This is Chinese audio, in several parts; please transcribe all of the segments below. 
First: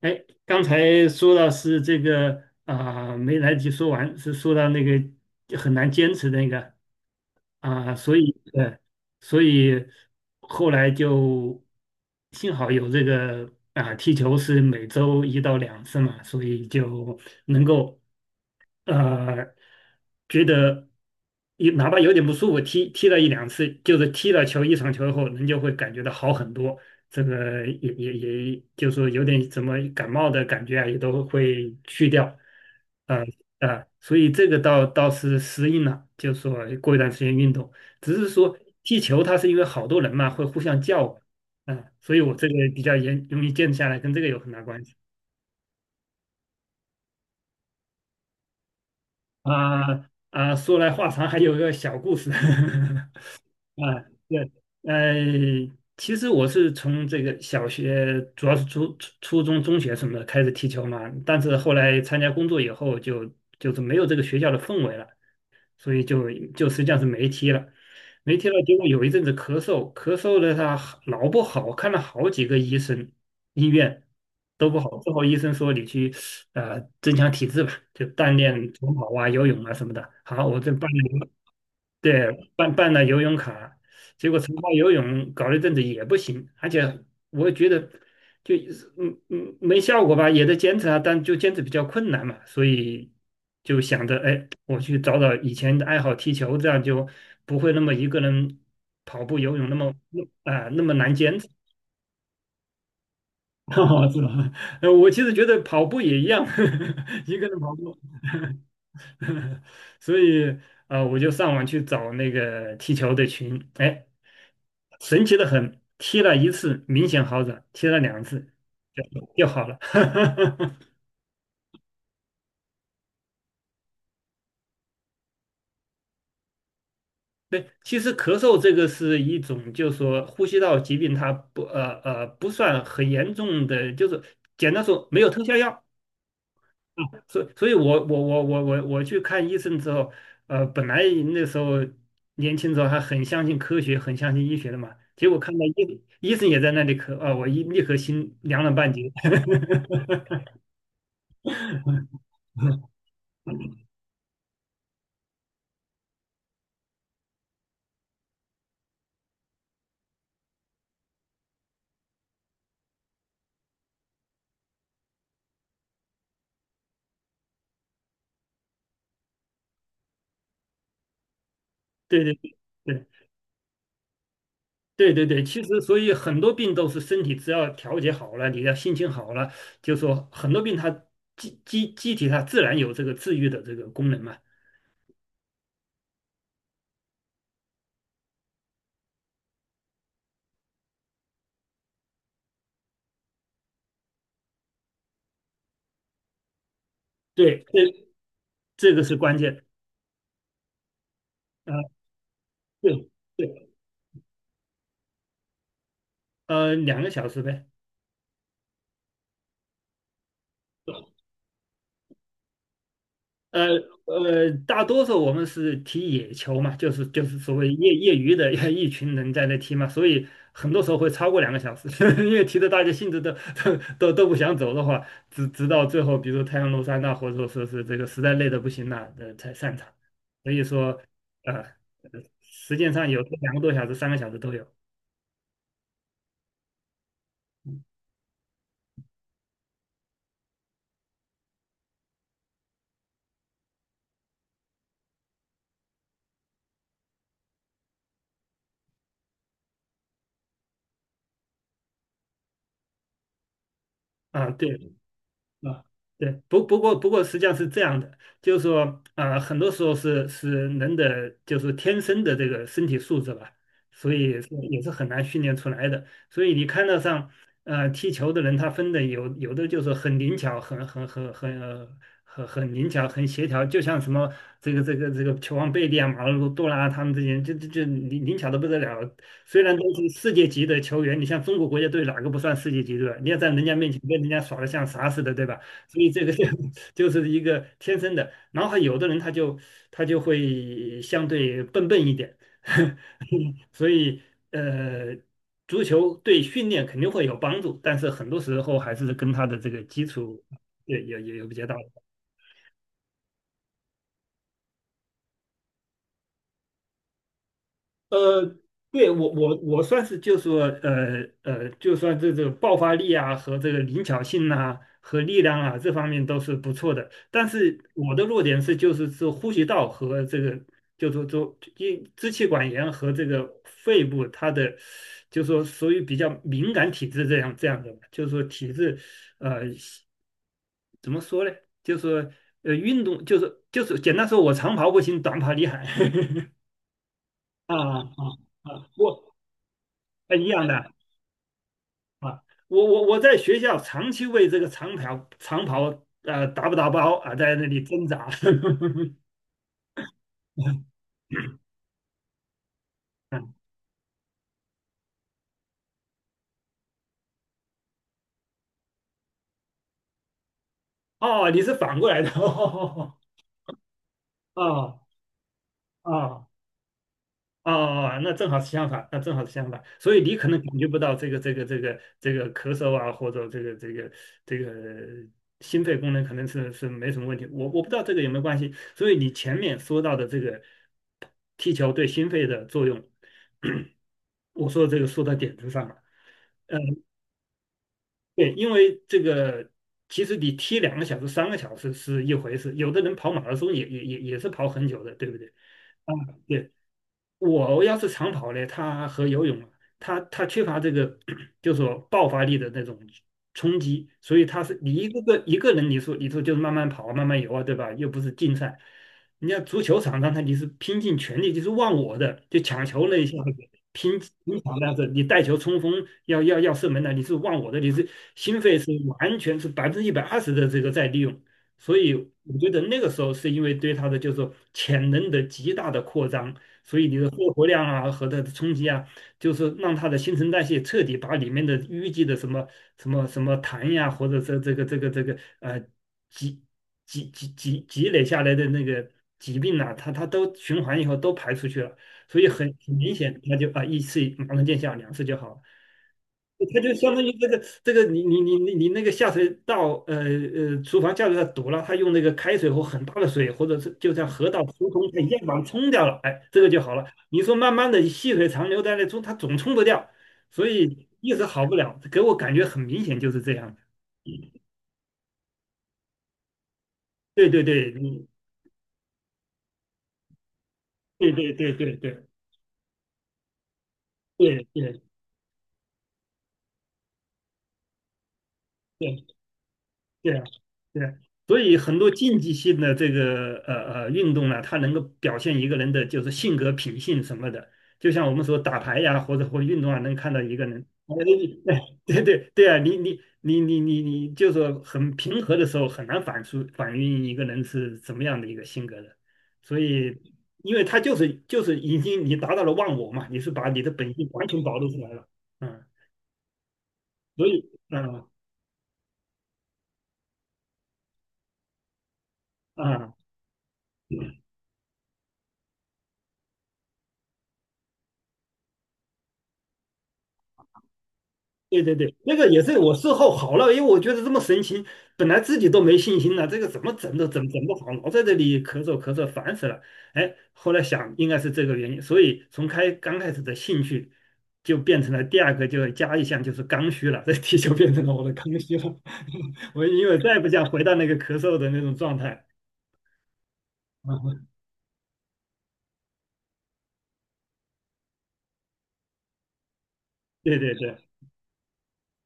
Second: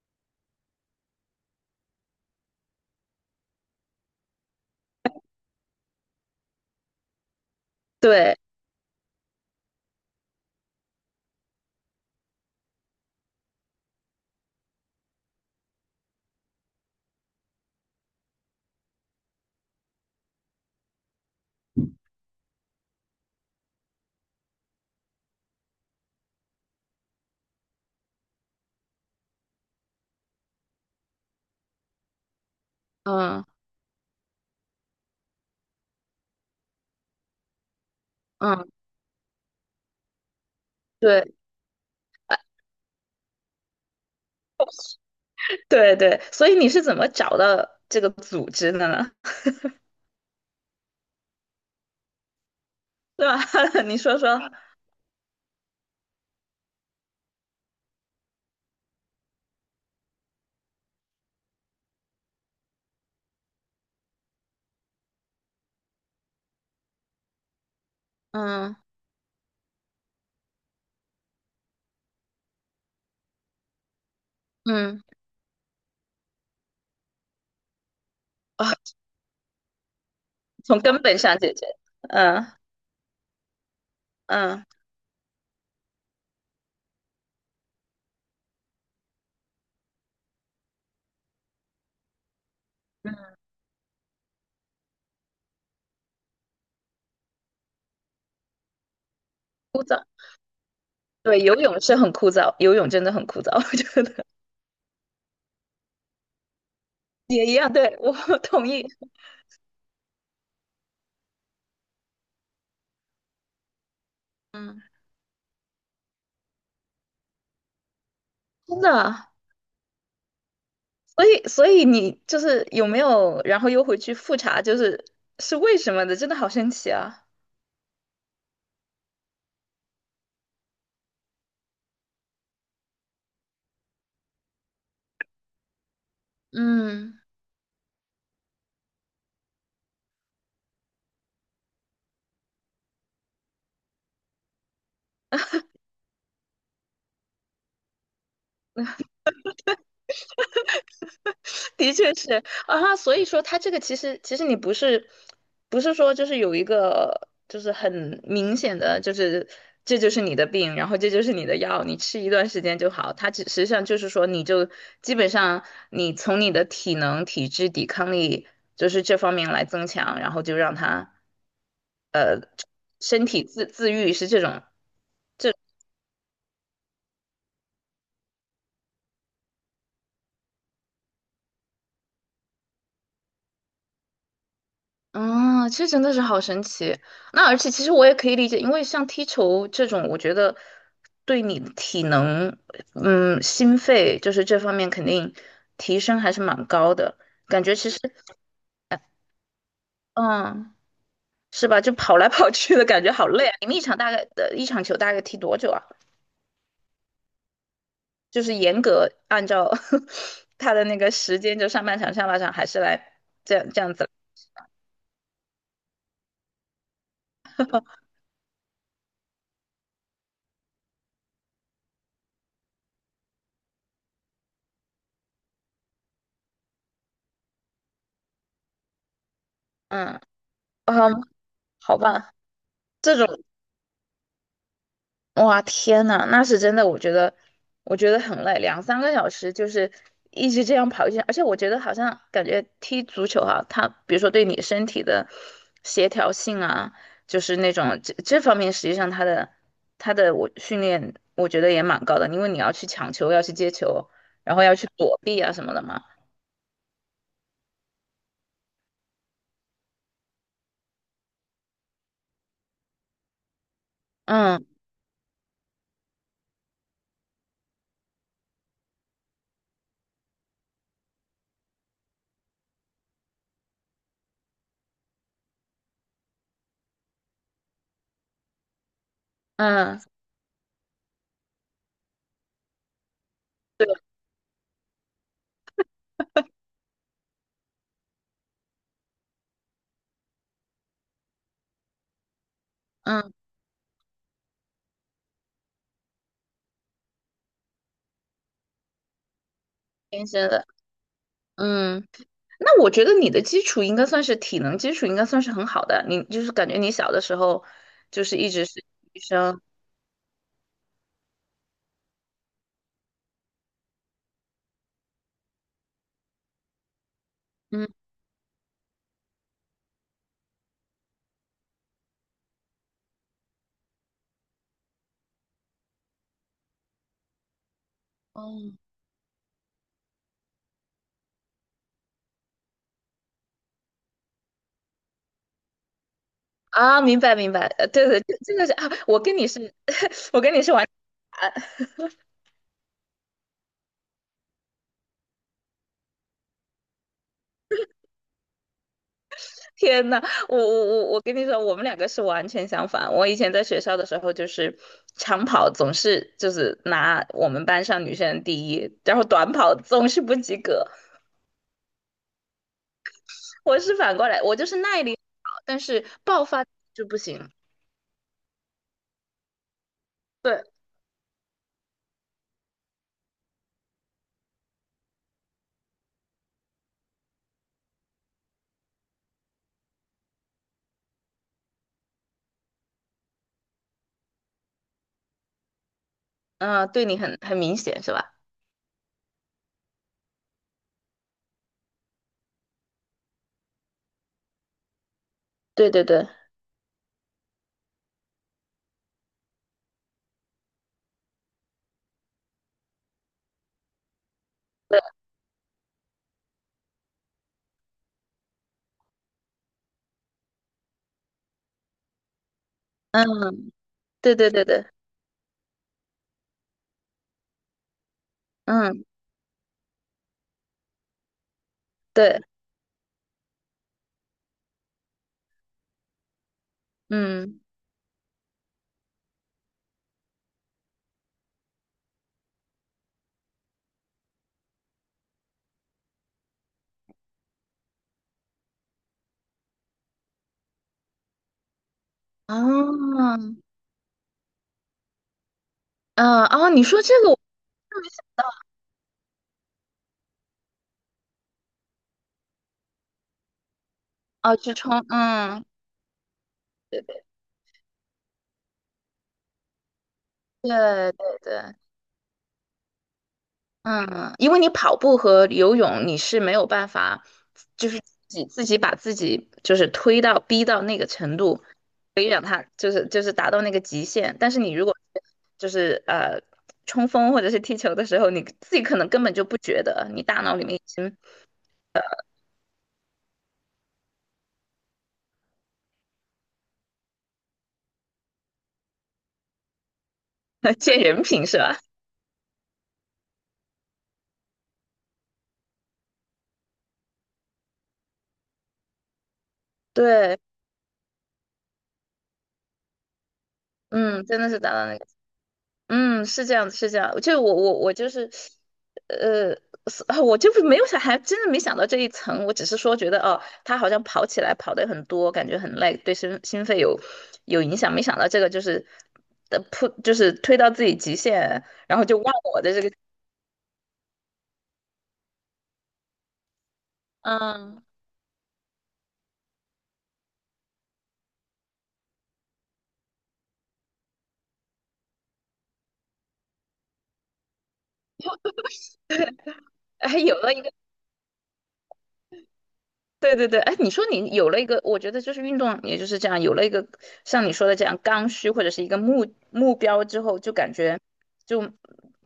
哎，刚才说到是这个啊、没来得及说完，是说到那个很难坚持那个啊、所以对，所以后来就幸好有这个啊、踢球是每周一到两次嘛，所以就能够呃，觉得有哪怕有点不舒服，踢了一两次，就是踢了球一场球后，人就会感觉到好很多。这个也，就是说有点怎么感冒的感觉啊，也都会去掉。呃嗯所以这个倒是适应了，就是说过一段时间运动，只是说嗯，踢球它是因为好多人嘛，会互相叫唤，对。 所以我这个比较严容易坚持下来，跟这个有很大关系。对对，所以你是怎么找到这个组织的呢？啊啊，说来话长，还有个小故事。对吧？你啊，说说。对，呃，其实我是从这个小学，主要是初中、中学什么的开始踢球嘛，但是后来参加工作以后就是没有这个学校的氛围了。所以就实际上是没踢了，没踢了。结嗯果有一阵子咳嗽，咳嗽的他老不好，看了好几个医生、医院都不好。嗯最后医生说你去增强体质吧，就锻炼啊，长跑啊、游泳啊什么的。好，我这从办根本了，上解决。嗯对，办了游泳卡，结果长嗯跑游泳搞了一阵子也不行，而且我觉得。就没效果吧，也在坚持啊，但就坚持比较困难嘛，所以嗯，就想着，哎，我去找找以前的爱好，踢球，这样就不会那么一个人跑步、游泳那枯么燥。啊、那么难坚对，持，游泳 是很枯燥，游泳真的很枯燥，我觉哦是得吧？我其实觉得跑步也一样，一也个一人样。跑步，对，我 同意。所以我就上网去找那个踢球的群，哎，神奇的很，踢了一次明显好转，踢了两次真就的。就好了。所以你就是有没有，然后又回去复查，就是是为什么的，真的好神奇啊。对，其实咳嗽这个是一种，就是说呼吸道疾病，它不算很严重的，就是简单说没有特效药，嗯。所以我去看医生之后，本来那时候年轻时候还很相信科学，很相信医学的嘛，结果看到医生也在那里咳啊，我一立刻心凉了半截。的确是啊，所以说它这个其实你不是说就是有一个就是很明显的就是这就是你的病，然后这就是你的药，你吃一段时间就好。它只实际上就是说你就基本上你从你的体能、体质、抵抗力就是这方面来增强，然后就让它对对对，身体自愈是这种。对对对，其实所以很多病都是身体只要调节好了，你的心情好了，就说很多病它机体它自然有这个治愈的这个功能嘛。啊，这真的是好神奇。那而且其实我也可以理解，因为像踢球这种，我觉得对你的体能，嗯，心肺就是这方面肯定提升还是蛮高的。感对，觉这其实，这个是关键。嗯，是吧？就啊。跑来跑去的感对觉好累啊。你对，们一场大概的一场球大概踢多久啊？两个小时呗。就是严格按照 他的那个时间，就上半场、下半场，还是来这呃样这样子？大多数我们是踢野球嘛，就是所谓业余的 一群人在那踢嘛，所以很多时候会超过两个小时，因为踢的大家兴致都不想走的话，直到最后，比如太阳落山呐，或者说是这个实在累的不行了，才散场。嗯。所以嗯。说，呃，好吧。时间上这有时候种。两个多小时、三个小时都有哇，天呐，那是真的。我觉得，我觉得很累，两三个小时就是一直这样跑一圈。而且我觉得好像感觉踢足球哈、它比如说对你身体的协调性啊，就是那种这方面，实际上它的我训练，我觉得也蛮高的，因为你要去抢球，要去接球，啊。然后对，要去躲避啊什么的啊，嘛。对，不过实际上是这样的，就是说，啊，很多时候是人的就是天生的这个身体素质吧，所以是嗯也是很难训练出来的。所以你看到上，踢球的人他分的有的就是很灵巧，很灵巧，很协调，就像什么这个球王贝利啊、马尔多纳啊他们这些人，就灵巧的不得了，虽然都嗯，是世界级的球员，你像中国国家队哪个不算世界级对吧？你要在人家对，面前跟人家耍的像啥似的，对吧？所以这个就 就是一个天生的。然后还有的人他就会相对笨笨一点，嗯，所以呃，足球对训练肯定会有帮助，但是很多时候还是跟他的这个基天础生的。对有比较大。嗯。那我觉得你的基础应该算是体能基础，应该算是很好的。你就是感觉你小的时候就是一呃，直是对医我我生。我算是就说就算这个爆发力啊和这个灵巧性啊和力量啊这方面都是不错的，但是嗯。我的弱点是就是说呼吸道和这个就说就因支气管炎和这个肺部它的就说属于比较敏感体质这样这样的，就是说体哦。质呃怎么说呢？就说运动就是简单说我长跑不行，短跑厉害 啊，明白明白，啊啊对对，这个是啊，啊，我我跟你是，我一跟你样是完。的。啊，我在学校长期为这个长跑长跑打不打包啊，在那里挣扎。天呐，我我我 我跟你说，我们两个是完全相反。我以前在学校的时候就是长跑总是就是拿我们班上女生第一，然后短跑总是不及格。哦，你是反过来的，哦我是反过来，我就是哦耐力好，但是爆哦发就不行。哦，那正好是相反，那正好是相反，所以你可能对。感觉不到这个咳嗽啊，或者这个心肺功能可能是没什么问题，我不知道这个有没有关系，所以你前面说到的这个踢球对心肺的作用，我说这个说到点子上了。嗯，嗯，对你很很明显是吧？对，因为这个其实你踢两个小时、三个小时是一回事，有的人跑马拉松也是跑很久的，对不对？对对啊，对，对，我要是长跑呢，他和游泳他缺乏这个 就是说爆发力的那种冲击，所以他是你对，一个人你说就是慢慢跑啊慢慢游啊，对吧？又不是竞赛，你家足球场上他你是拼尽全力，就是忘我的，就抢球那一下子嗯，拼对对拼对抢对，那样子，你带球冲锋要射门的，你是忘我的，你是心肺是嗯，完全是120%的这个在利用。所以对，我觉得那个时候是因为对他的就是说潜能的极大的扩张，所以你的肺嗯。活量啊和它的冲击啊，就是让它的新陈代谢彻底把里面的淤积的什么痰呀，或者是这个积积累下来的那个疾病呐、它都循环以后都排出去了，所以很明哦。显，它就一次马上见效，两次就好了。嗯。哦，它你就说相这当于个我。这个你那个下水道呃呃厨房下水道堵了，他用那个开水或很大的水，或者是就像河哦，道去疏冲。通，它一样把它嗯，冲掉了，哎，这个就好了。对你说慢慢的细水长流在那冲，它总冲不掉，所以对一对直好不对。了，给我感觉很明显就是这样的。嗯，因为你跑步和游泳，你是没有办法，对对就对，是你自己把自己就是推到逼到那个对程对度，对对可对以让他就是达到那个极限。但是对你如果对就是冲锋或者是踢球的时候，你自己可能根本对。就不觉得，你对大啊，脑里面已对啊，经 所以很多竞技性的这个运动呢，它能够表现一个人的就是性格、品性什么的。就像我们说打牌呀，或者运动啊，能看到一个 人，见哎，人品是吧？哎对对对啊，你你你你你你，就是很平和的时候，很难反映一个人是怎么样的一个性格的。所以，对。因为他就是已经你达到了忘我嘛，你是把你的本嗯，性真完的是全达暴到露那出个。来了，嗯，嗯，是这样子，是这样就所我以，我我就嗯是。呃，是啊 我就没有想，还真的没想到这一层。我只是说觉嗯。得，哦，他好像跑起来跑得很多，感觉很累，对心肺有有影响。没想到这个就是的扑，就是推到自己极限，对对然后对，就忘那个我也的是这个 我事后好了，因为我觉得这么神奇，本来自己都没信心了，这个怎么整 都整不嗯，好，老在这里咳嗽咳嗽，烦死了。哎，后来想应该是这个原因，所以从刚开始的兴趣就变成了第二个，就加一项就是刚需了，这题就变成了我的刚需了。我因为还再有也不了一想个，回到那个咳嗽的那种状态。对对对。哎，你说你有了 一个，我觉得就是运动，也就是这样，有了一个像你说的这样刚需或者是一个目标之后，就对感对对。觉就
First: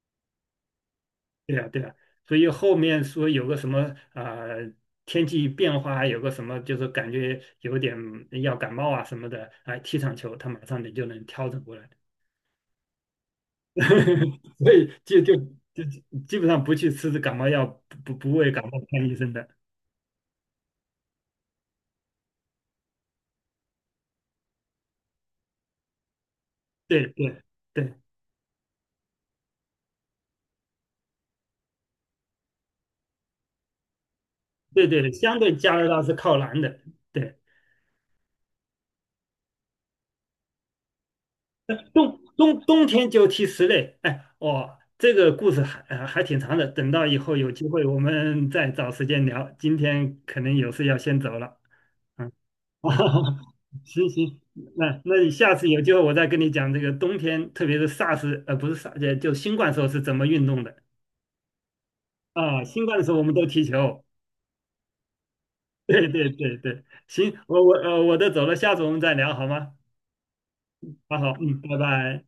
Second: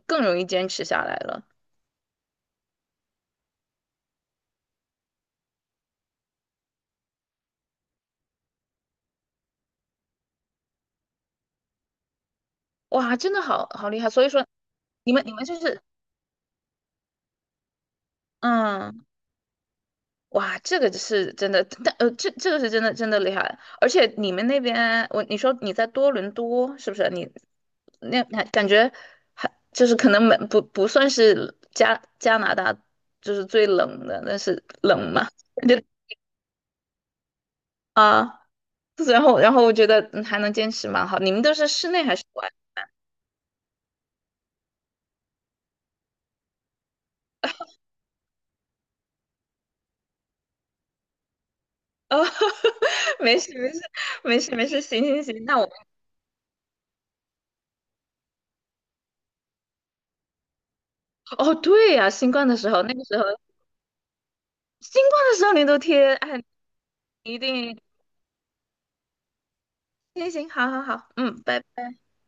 更容易坚持下来了。对呀，对呀，所以后面说有个什么啊，天气变化，有个什么就是感觉有点要感冒啊什么的，哎，踢场球他马上你就能调整过来，哇，真的好好厉害！所以说，所以你就们你就们就是。就基本上不去吃感冒药，不为感冒看嗯。医生的。哇，这个是真的，但这个是真的真的厉害。而且你们那边，我你说你在多伦多是不对是？你对对那那感觉还就是可能没不算是加拿大就是最冷的，但是对对，冷嘛，相对感加觉拿大是靠南的，对啊，然后我觉得嗯还能坚持蛮好。你们都是室内还冬是室外？冬冬天就踢室内，哎，哦，这个故事还还挺长的，等到以后有机会我们再找时间聊。今天可能有事要先走了，哦，嗯，没事没事 行行，那行那行你行，下那次我。有机会我再跟你讲这个冬天，特别是 SARS 不是 SARS 就新冠时候是怎么运动的哦，对呀、新冠的啊、时候，新那冠的个时候时我候们都踢球，新冠的时候你都 对贴，对哎，对对，你行，一我我定呃我都走了，下次我们再聊好吗？行行，好好好，好好，嗯，拜嗯，拜拜。拜。